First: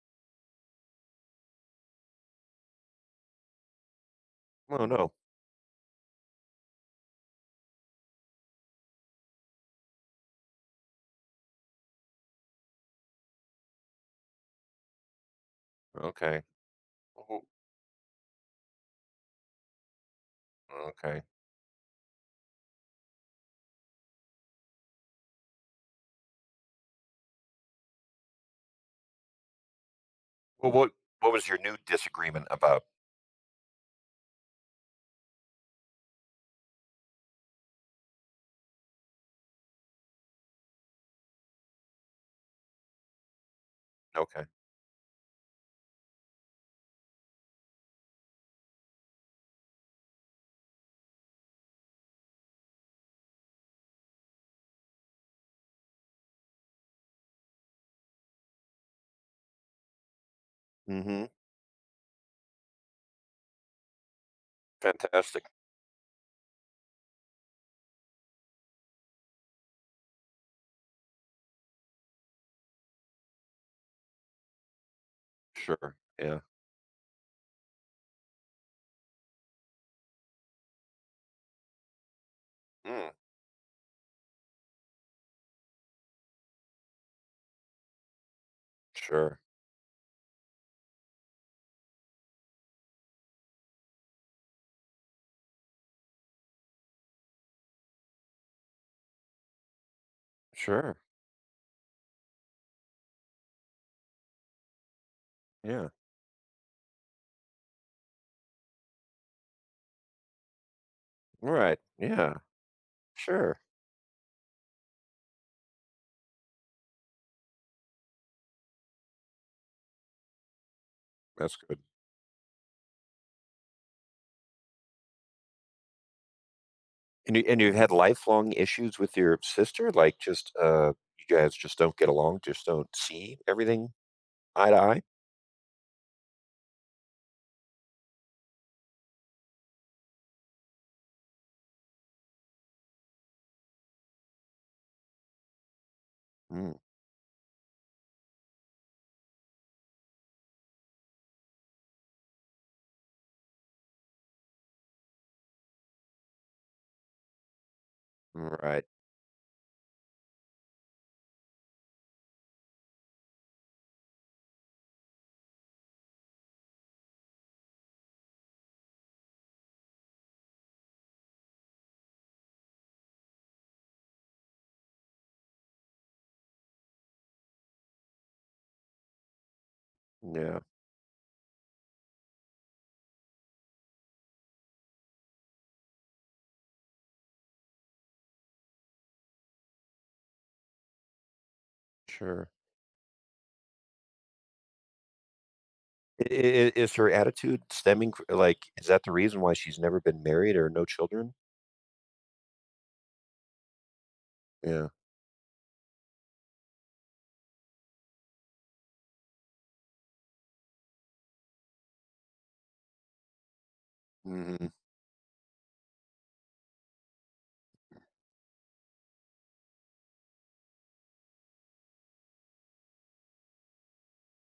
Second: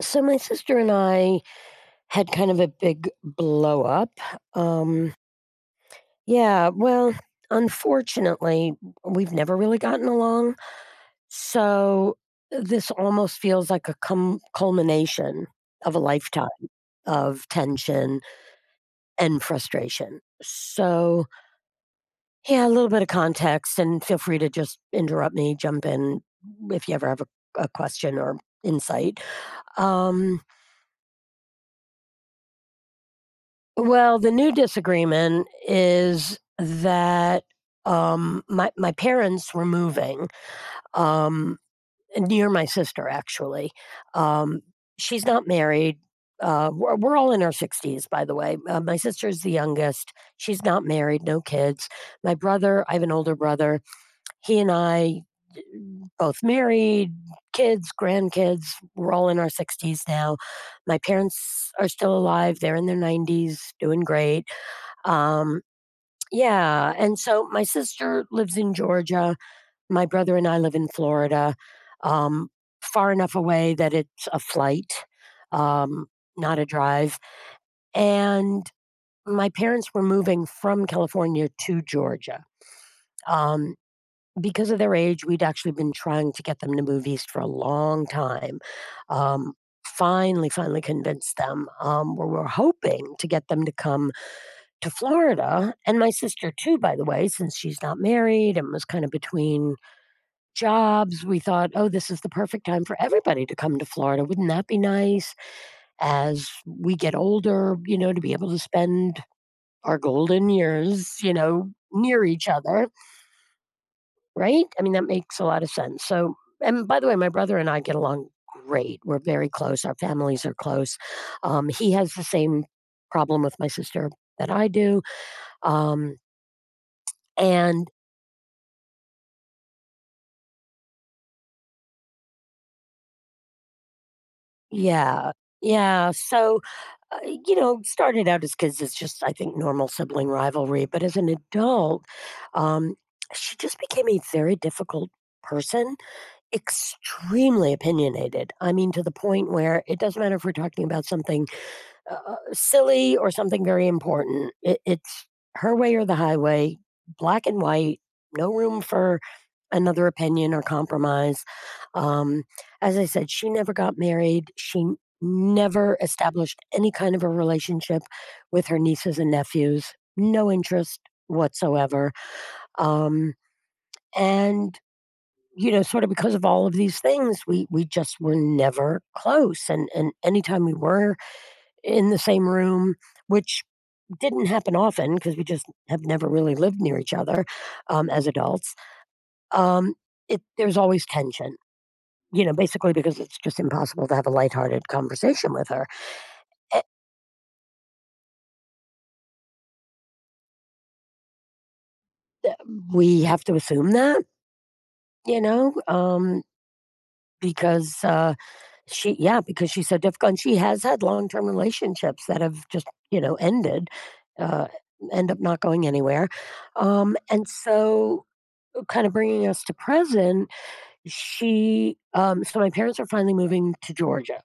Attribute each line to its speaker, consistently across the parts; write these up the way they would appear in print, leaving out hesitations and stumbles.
Speaker 1: So my sister and I had kind of a big blow up.
Speaker 2: Oh, no.
Speaker 1: Um, yeah, well, unfortunately, we've never really gotten along. So this almost feels like a cum culmination of a
Speaker 2: Okay.
Speaker 1: lifetime
Speaker 2: Oh,
Speaker 1: of tension and frustration.
Speaker 2: okay.
Speaker 1: So, yeah, a little bit of context, and feel free to just interrupt me, jump in if you ever have a question or insight. Um,
Speaker 2: Well, what was your new disagreement about?
Speaker 1: Well, the new disagreement is that, my parents were moving, um, near my sister, actually.
Speaker 2: Okay.
Speaker 1: Um, she's not married. We're all in our 60s, by the way. My sister's the youngest. She's not married, no kids. My brother I have an older brother. He and I, uh, both married, kids, grandkids. We're all in our 60s now. My
Speaker 2: Mm-hmm.
Speaker 1: parents are still alive. They're in their 90s, doing great.
Speaker 2: Fantastic.
Speaker 1: Um, yeah, and so my sister lives in Georgia, my brother and I live in Florida, um, far enough away that it's a flight,
Speaker 2: Sure.
Speaker 1: um,
Speaker 2: Yeah.
Speaker 1: not a drive, and my parents were moving from California to Georgia.
Speaker 2: Mm,
Speaker 1: Um, because of their age, we'd actually been trying to get them to move east for a long time.
Speaker 2: sure.
Speaker 1: Um, finally convinced them. We were hoping to get them to come to Florida, and my sister too, by the way, since she's not married and was kind of between
Speaker 2: Sure.
Speaker 1: jobs, we thought, oh, this is the perfect time for everybody to come to Florida. Wouldn't that be nice
Speaker 2: Yeah.
Speaker 1: as we get older, to be able to spend our golden years, you
Speaker 2: All
Speaker 1: know,
Speaker 2: right.
Speaker 1: near
Speaker 2: Yeah.
Speaker 1: each other,
Speaker 2: Sure.
Speaker 1: right? I mean, that makes a lot of sense. So, and by the way, my brother and I get along great. We're very close. Our families are close.
Speaker 2: That's good.
Speaker 1: He has the same problem with my sister that I do. Um,
Speaker 2: And you've
Speaker 1: and
Speaker 2: had lifelong issues with your sister, like just you guys just don't get along, just don't see everything eye to eye.
Speaker 1: Yeah. Yeah. So, uh, started out as kids, as just, I think, normal sibling rivalry. But as an adult, um, she just became a very difficult person,
Speaker 2: Mm,
Speaker 1: extremely opinionated. I mean, to the point where it doesn't matter if we're talking about something silly or something very important. It's her way or the highway, black and white,
Speaker 2: all
Speaker 1: no room
Speaker 2: right.
Speaker 1: for another opinion or compromise. Um, as I said, she never got married. She never established any kind of a relationship with her nieces and nephews, no interest whatsoever. Um, and you know sort of because of all of these things we just were never close, and
Speaker 2: Yeah.
Speaker 1: anytime we were in the same room, which didn't happen often because we just have never really lived near each other, as adults. Um, it there's always tension, you
Speaker 2: Sure.
Speaker 1: know, basically because it's just impossible to have a lighthearted conversation with her.
Speaker 2: I- i-
Speaker 1: Eh,
Speaker 2: Is her attitude stemming, like, is that the reason why she's never been married or no children?
Speaker 1: we have to assume that,
Speaker 2: Yeah.
Speaker 1: you know, um, because, she yeah, because she's so difficult, and she has had long-term relationships that have just, you know, ended, uh,
Speaker 2: Mhm.
Speaker 1: end up not going anywhere. Um, and so, kind of bringing us to present. So my parents are finally moving to Georgia.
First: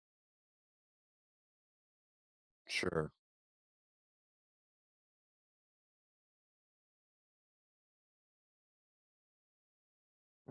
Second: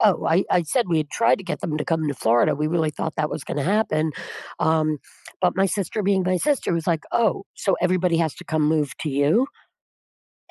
Speaker 1: Oh, I said we had tried to get them to come to Florida. We really
Speaker 2: Sure.
Speaker 1: thought that was going to happen. Um, but my sister, being my sister, was like, oh, so everybody has to come move to you.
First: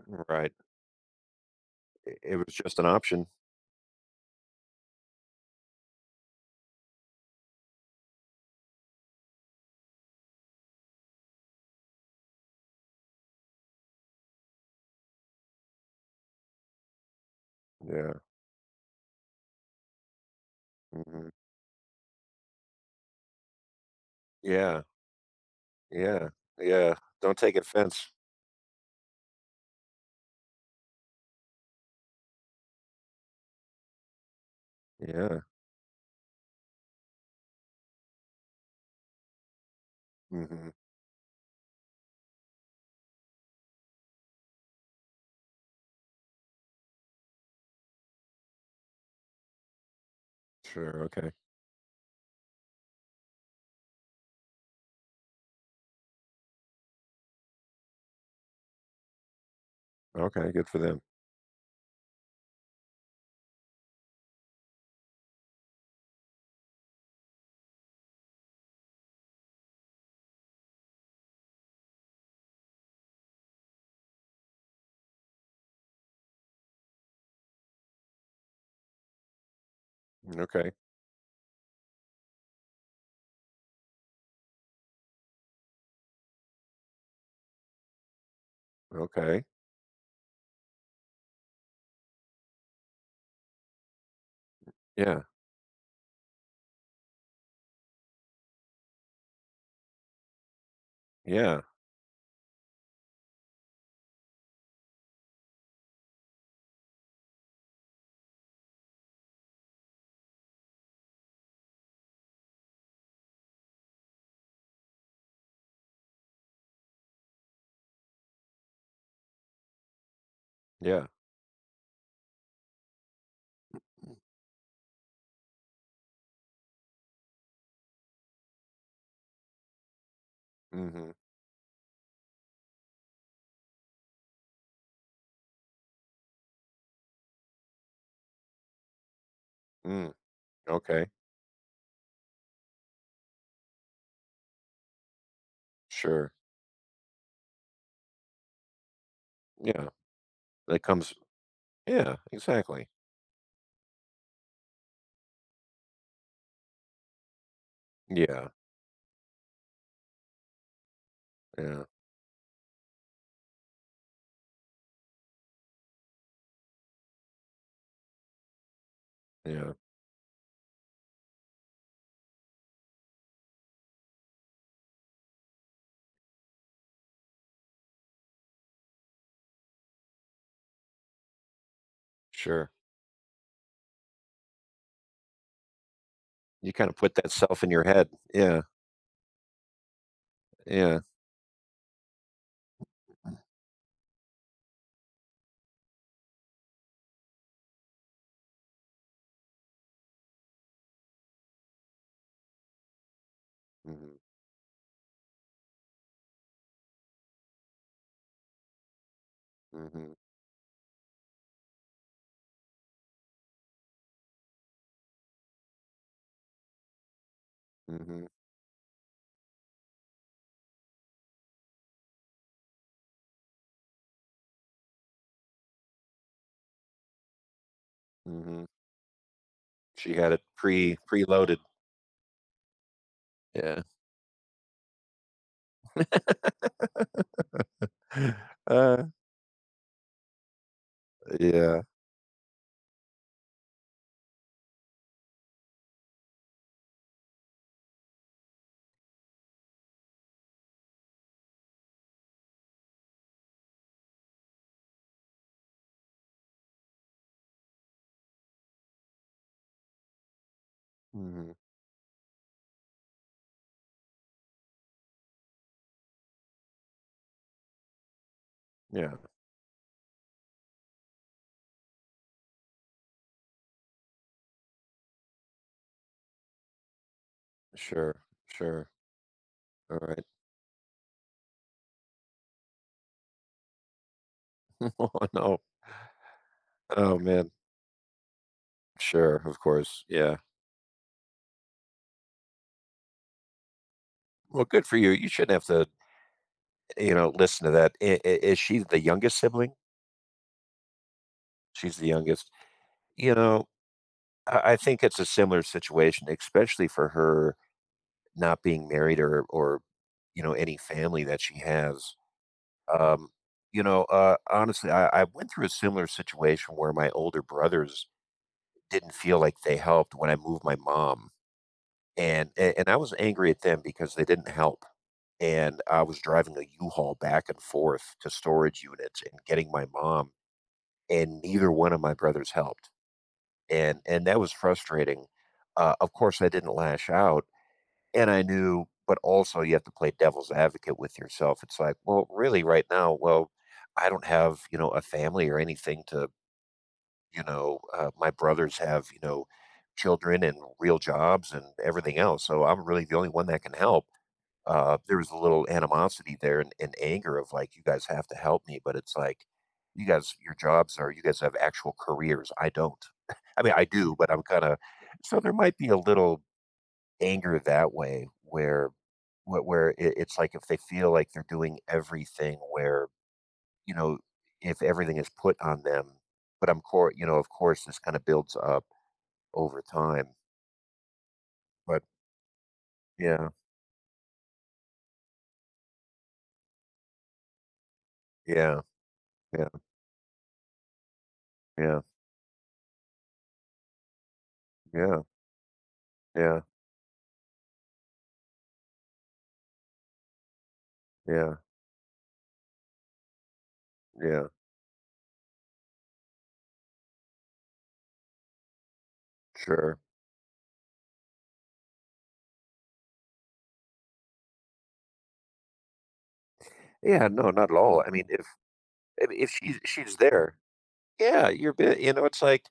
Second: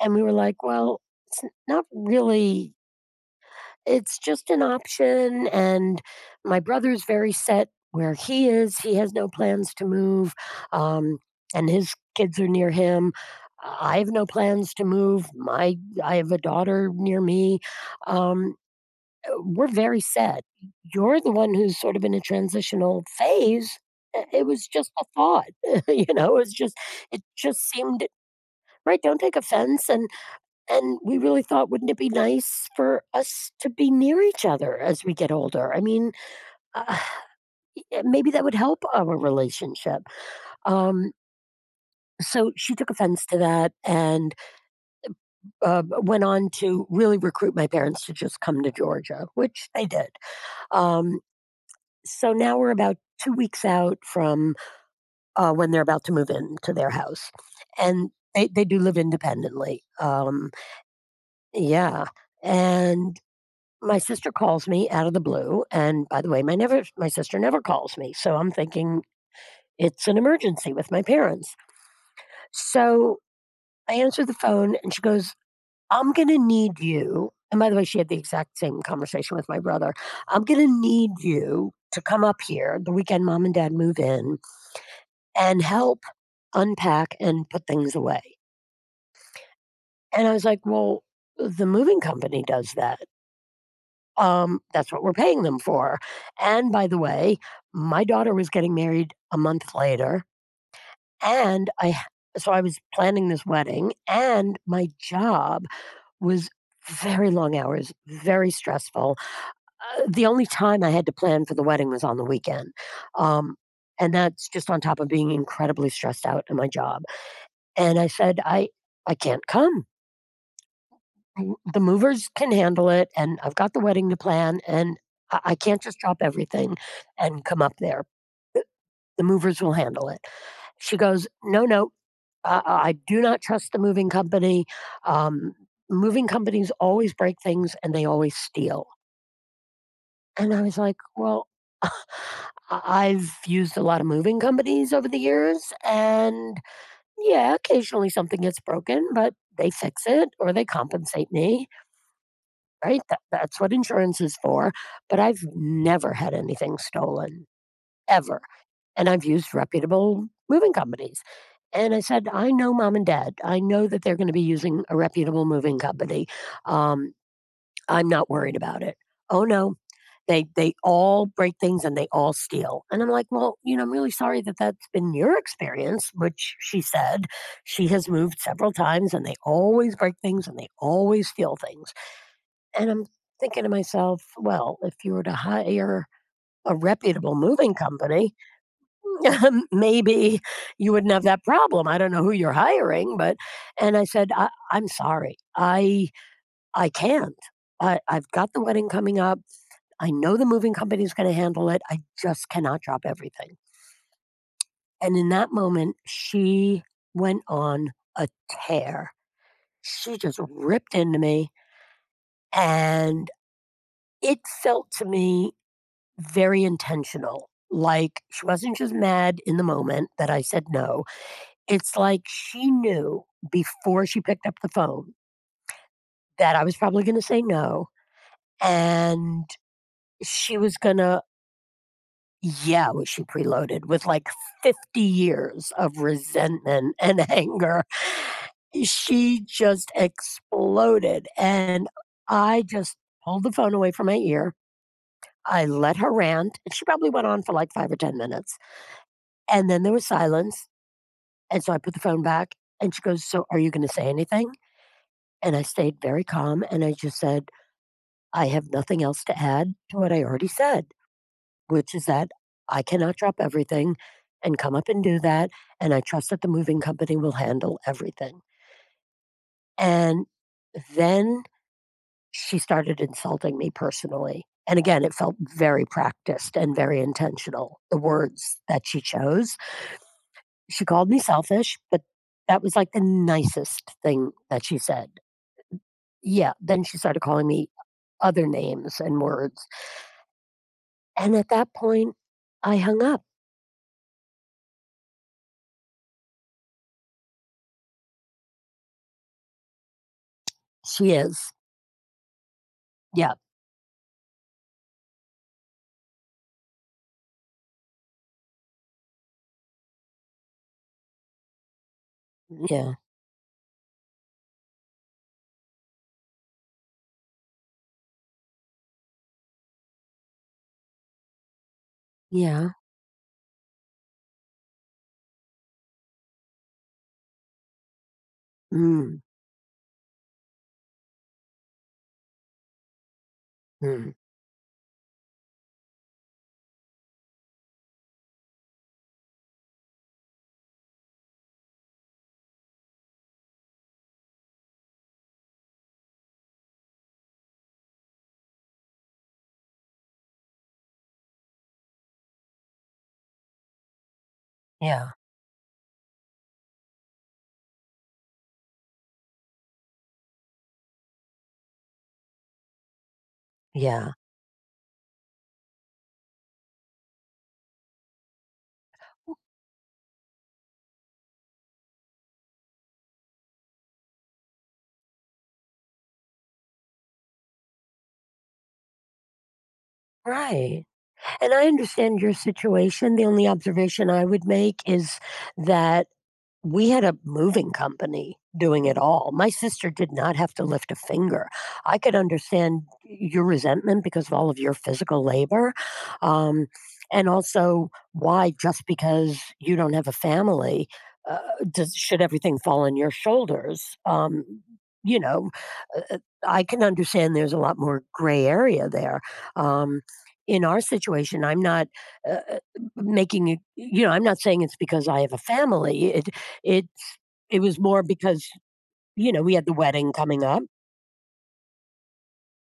Speaker 1: And we were
Speaker 2: Right.
Speaker 1: like, well, not
Speaker 2: I it was
Speaker 1: really,
Speaker 2: just an option.
Speaker 1: it's just an option, and my brother's very set where he is. He has no plans to move, um, and his kids are near him. I have no plans to move. My I have a daughter near me.
Speaker 2: Yeah.
Speaker 1: Um, we're very set. You're
Speaker 2: Mhm.
Speaker 1: the one who's sort of in a transitional phase. It was
Speaker 2: Yeah.
Speaker 1: just a thought, you
Speaker 2: Yeah.
Speaker 1: know. It was just,
Speaker 2: Yeah.
Speaker 1: it
Speaker 2: Don't take
Speaker 1: just seemed
Speaker 2: offense.
Speaker 1: right. Don't take offense, and we really thought, wouldn't it be nice for us to be near each other as we get
Speaker 2: Yeah.
Speaker 1: older? I mean, uh, maybe that would help our relationship.
Speaker 2: Mhm.
Speaker 1: Um, so she took offense to that and went on to really recruit my parents to just come to Georgia, which they did.
Speaker 2: Sure.
Speaker 1: Um,
Speaker 2: Okay.
Speaker 1: so now we're about 2 weeks out from when they're about to move into their house. And they do live independently.
Speaker 2: Okay. Good for them.
Speaker 1: Yeah. And my sister calls me out of the blue, and by the way, my never my sister never calls me, so I'm thinking it's an emergency with my parents. So I answer the phone and she goes, "I'm gonna need you." And by the way, she had the exact same conversation with my brother. "I'm gonna
Speaker 2: Okay.
Speaker 1: need you to come up here the weekend mom and dad move in and help unpack and put things away."
Speaker 2: Okay.
Speaker 1: And I was like, "Well, the moving company does that. That's what we're
Speaker 2: Yeah.
Speaker 1: paying them for. And by the way, my daughter was getting married a month later,
Speaker 2: Yeah.
Speaker 1: and I h- so I was planning this wedding, and my job was very long hours, very stressful. The only time I had to plan for the wedding was on the weekend. Um, and that's just on top of being incredibly stressed out in my job. And I said, I can't come.
Speaker 2: Yeah.
Speaker 1: W The movers can handle it, and I've got the wedding to plan, and I can't just drop everything and come up there. The movers will handle it. She
Speaker 2: Mhm.
Speaker 1: goes, "No, no, I do not trust the moving company. Um, Moving companies always break things and they always steal."
Speaker 2: Mm.
Speaker 1: And I was like,
Speaker 2: Okay.
Speaker 1: "Well, I've used a lot of moving companies over the years,
Speaker 2: Sure.
Speaker 1: and yeah, occasionally something gets broken, but they
Speaker 2: Yeah.
Speaker 1: fix it or they
Speaker 2: That comes.
Speaker 1: compensate me.
Speaker 2: Yeah. Exactly.
Speaker 1: Right? That that's what insurance is for, but I've never had anything stolen, ever,
Speaker 2: Yeah.
Speaker 1: and I've used reputable moving companies,
Speaker 2: Yeah.
Speaker 1: and I said, "I know mom and dad. I know that they're gonna be using a reputable moving company. Um, I'm not worried about it." "Oh,
Speaker 2: Yeah.
Speaker 1: no. They all break things and they all steal." And I'm like, "Well, you know, I'm really sorry that that's been your experience," which she said. She has moved several times, and they always break things and they always steal things.
Speaker 2: Sure.
Speaker 1: And I'm thinking to myself, well, if you were to hire
Speaker 2: You
Speaker 1: a
Speaker 2: kinda put that
Speaker 1: reputable
Speaker 2: self in
Speaker 1: moving
Speaker 2: your head.
Speaker 1: company,
Speaker 2: Yeah.
Speaker 1: maybe you
Speaker 2: Yeah.
Speaker 1: wouldn't have that problem. I don't know who you're hiring, but and I said, I'm sorry, I can't. I've got the wedding coming up. I know the moving company is going to handle it. I just cannot drop everything.
Speaker 2: Mhm.
Speaker 1: And in that moment, she went on a tear.
Speaker 2: Mhm.
Speaker 1: She just ripped into me. And it felt to me very intentional. Like
Speaker 2: Mhm.
Speaker 1: she wasn't just mad in the moment that I said no. It's like she knew before she picked up the phone that I was probably going to say no.
Speaker 2: Mhm.
Speaker 1: And
Speaker 2: She had it
Speaker 1: she was going to,
Speaker 2: preloaded.
Speaker 1: yeah, was she
Speaker 2: Yeah.
Speaker 1: preloaded with like 50 years of resentment and anger.
Speaker 2: Uh,
Speaker 1: She just exploded.
Speaker 2: yeah.
Speaker 1: And I just pulled the phone away from my ear. I let her rant. And She probably went on for like five or 10 minutes. And then there was silence. And so I put the phone back and she goes, so are you going to say anything? And I stayed very calm and I just said, I have nothing else to add to what I already said,
Speaker 2: Mhm.
Speaker 1: which is that I cannot drop everything and come up and do that. And I trust that the moving company will handle everything.
Speaker 2: Yeah.
Speaker 1: And then she started insulting me personally. And again, it felt very practiced and very intentional, the
Speaker 2: Sure.
Speaker 1: words that
Speaker 2: Sure.
Speaker 1: she chose.
Speaker 2: Alright.
Speaker 1: She called me selfish, but that was like the nicest thing that she
Speaker 2: Oh,
Speaker 1: said.
Speaker 2: no.
Speaker 1: Yeah, then she
Speaker 2: Oh,
Speaker 1: started calling
Speaker 2: man.
Speaker 1: me other names and
Speaker 2: Sure. Of
Speaker 1: words,
Speaker 2: course. Yeah.
Speaker 1: and at that point, I hung up.
Speaker 2: Well, good for you. You shouldn't have to, you know, listen to that. I is she the youngest sibling?
Speaker 1: She is.
Speaker 2: She's the youngest. You
Speaker 1: Yeah,
Speaker 2: know, I think it's a similar situation, especially for her not being married or, you know, any family that she has.
Speaker 1: yeah,
Speaker 2: Um, you know, honestly, I went through a similar situation where my older brothers didn't feel like they helped when I moved my mom, and
Speaker 1: yeah.
Speaker 2: a and I was angry at them because they didn't help, and I was driving a U-Haul back and forth to storage
Speaker 1: Mm,
Speaker 2: units and getting my mom, and neither one of my brothers helped, and
Speaker 1: mm,
Speaker 2: and that was frustrating. Of course, I didn't lash out, and I knew, but also you have to play devil's advocate with yourself. It's like, "Well, really, right now, well, I don't have, you know, a family or anything to. You know, my brothers have, you know, children and real jobs and everything else. So I'm really the only one that can help.
Speaker 1: yeah,
Speaker 2: There was a little animosity there and anger of like, you guys have to help me. But it's like, you guys, your jobs are, you guys have actual careers. I don't." I mean, I
Speaker 1: yeah.
Speaker 2: do, but I'm kind of, so there might be a little anger that way where, where it, it's like if they feel like they're doing everything where you know, if everything is put on them. But I'm core, you know, of course, this kind of builds up over time.
Speaker 1: Right, and I
Speaker 2: But
Speaker 1: understand your situation. The only
Speaker 2: yeah,
Speaker 1: observation I would make is that we had a moving company
Speaker 2: yeah,
Speaker 1: doing it all. My
Speaker 2: yeah,
Speaker 1: sister did not have to lift a finger. I
Speaker 2: yeah,
Speaker 1: could understand your resentment because of all of your
Speaker 2: yeah,
Speaker 1: physical labor.
Speaker 2: yeah,
Speaker 1: Um, and also, why just because you don't have a family, uh,
Speaker 2: yeah,
Speaker 1: should everything fall on your shoulders?
Speaker 2: yeah,
Speaker 1: You know, uh, uh, I can understand there's a lot more gray area there.
Speaker 2: sure.
Speaker 1: Um, in our situation, I'm not, uh, uh, making it, you know, I'm not saying it's because I have a family. It's
Speaker 2: Yeah, no,
Speaker 1: it
Speaker 2: not at
Speaker 1: was
Speaker 2: all.
Speaker 1: more
Speaker 2: I mean,
Speaker 1: because, you know,
Speaker 2: if
Speaker 1: we had the
Speaker 2: she's
Speaker 1: wedding
Speaker 2: she's
Speaker 1: coming
Speaker 2: there,
Speaker 1: up.
Speaker 2: yeah, you're, you know, it's like,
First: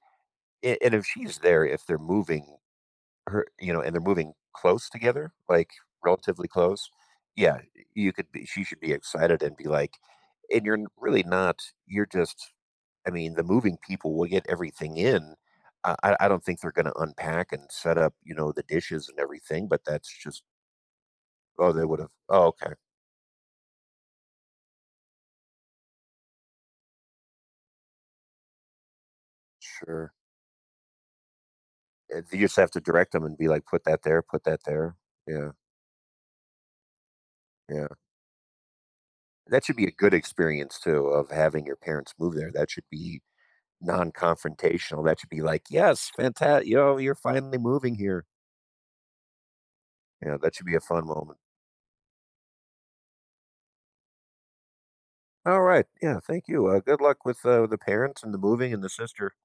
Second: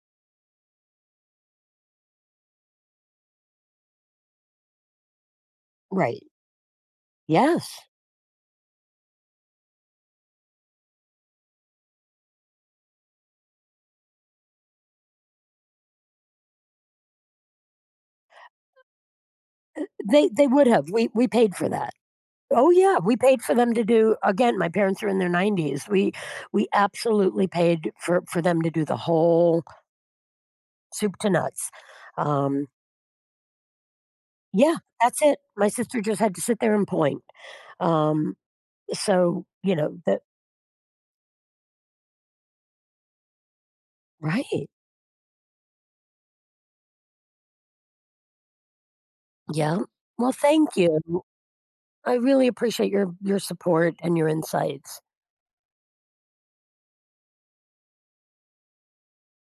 Speaker 2: and if she's there, if they're moving her, you know, and they're moving close together, like
Speaker 1: Right.
Speaker 2: relatively close, yeah,
Speaker 1: Yes.
Speaker 2: you could be. She should be excited and be like. And you're really not, you're just, I mean, the moving people will get everything in. I don't think they're gonna unpack and set up, you know, the dishes and everything, but that's just,
Speaker 1: They would have. We paid for
Speaker 2: oh, they
Speaker 1: that.
Speaker 2: would've, oh,
Speaker 1: Oh
Speaker 2: okay.
Speaker 1: yeah, we paid for them to do, again, my parents are in their 90s. We absolutely paid for them to do the whole
Speaker 2: Sure.
Speaker 1: soup to nuts.
Speaker 2: You just
Speaker 1: Um
Speaker 2: have to direct them and be like, "Put that there, put that
Speaker 1: yeah,
Speaker 2: there."
Speaker 1: that's it.
Speaker 2: Yeah,
Speaker 1: My sister just had to sit there and point.
Speaker 2: yeah.
Speaker 1: Um so,
Speaker 2: That should
Speaker 1: you
Speaker 2: be a
Speaker 1: know,
Speaker 2: good
Speaker 1: that
Speaker 2: experience too of having your parents move there. That should be
Speaker 1: Right.
Speaker 2: non-confrontational. That should be like, "Yes, fanta yo, you're finally moving here."
Speaker 1: Yeah. Well,
Speaker 2: Yeah, that should be
Speaker 1: thank
Speaker 2: a fun
Speaker 1: you.
Speaker 2: moment.
Speaker 1: I really appreciate your support and your insights.
Speaker 2: Alright, yeah, thank you, good luck with, the parents and the moving and the sister.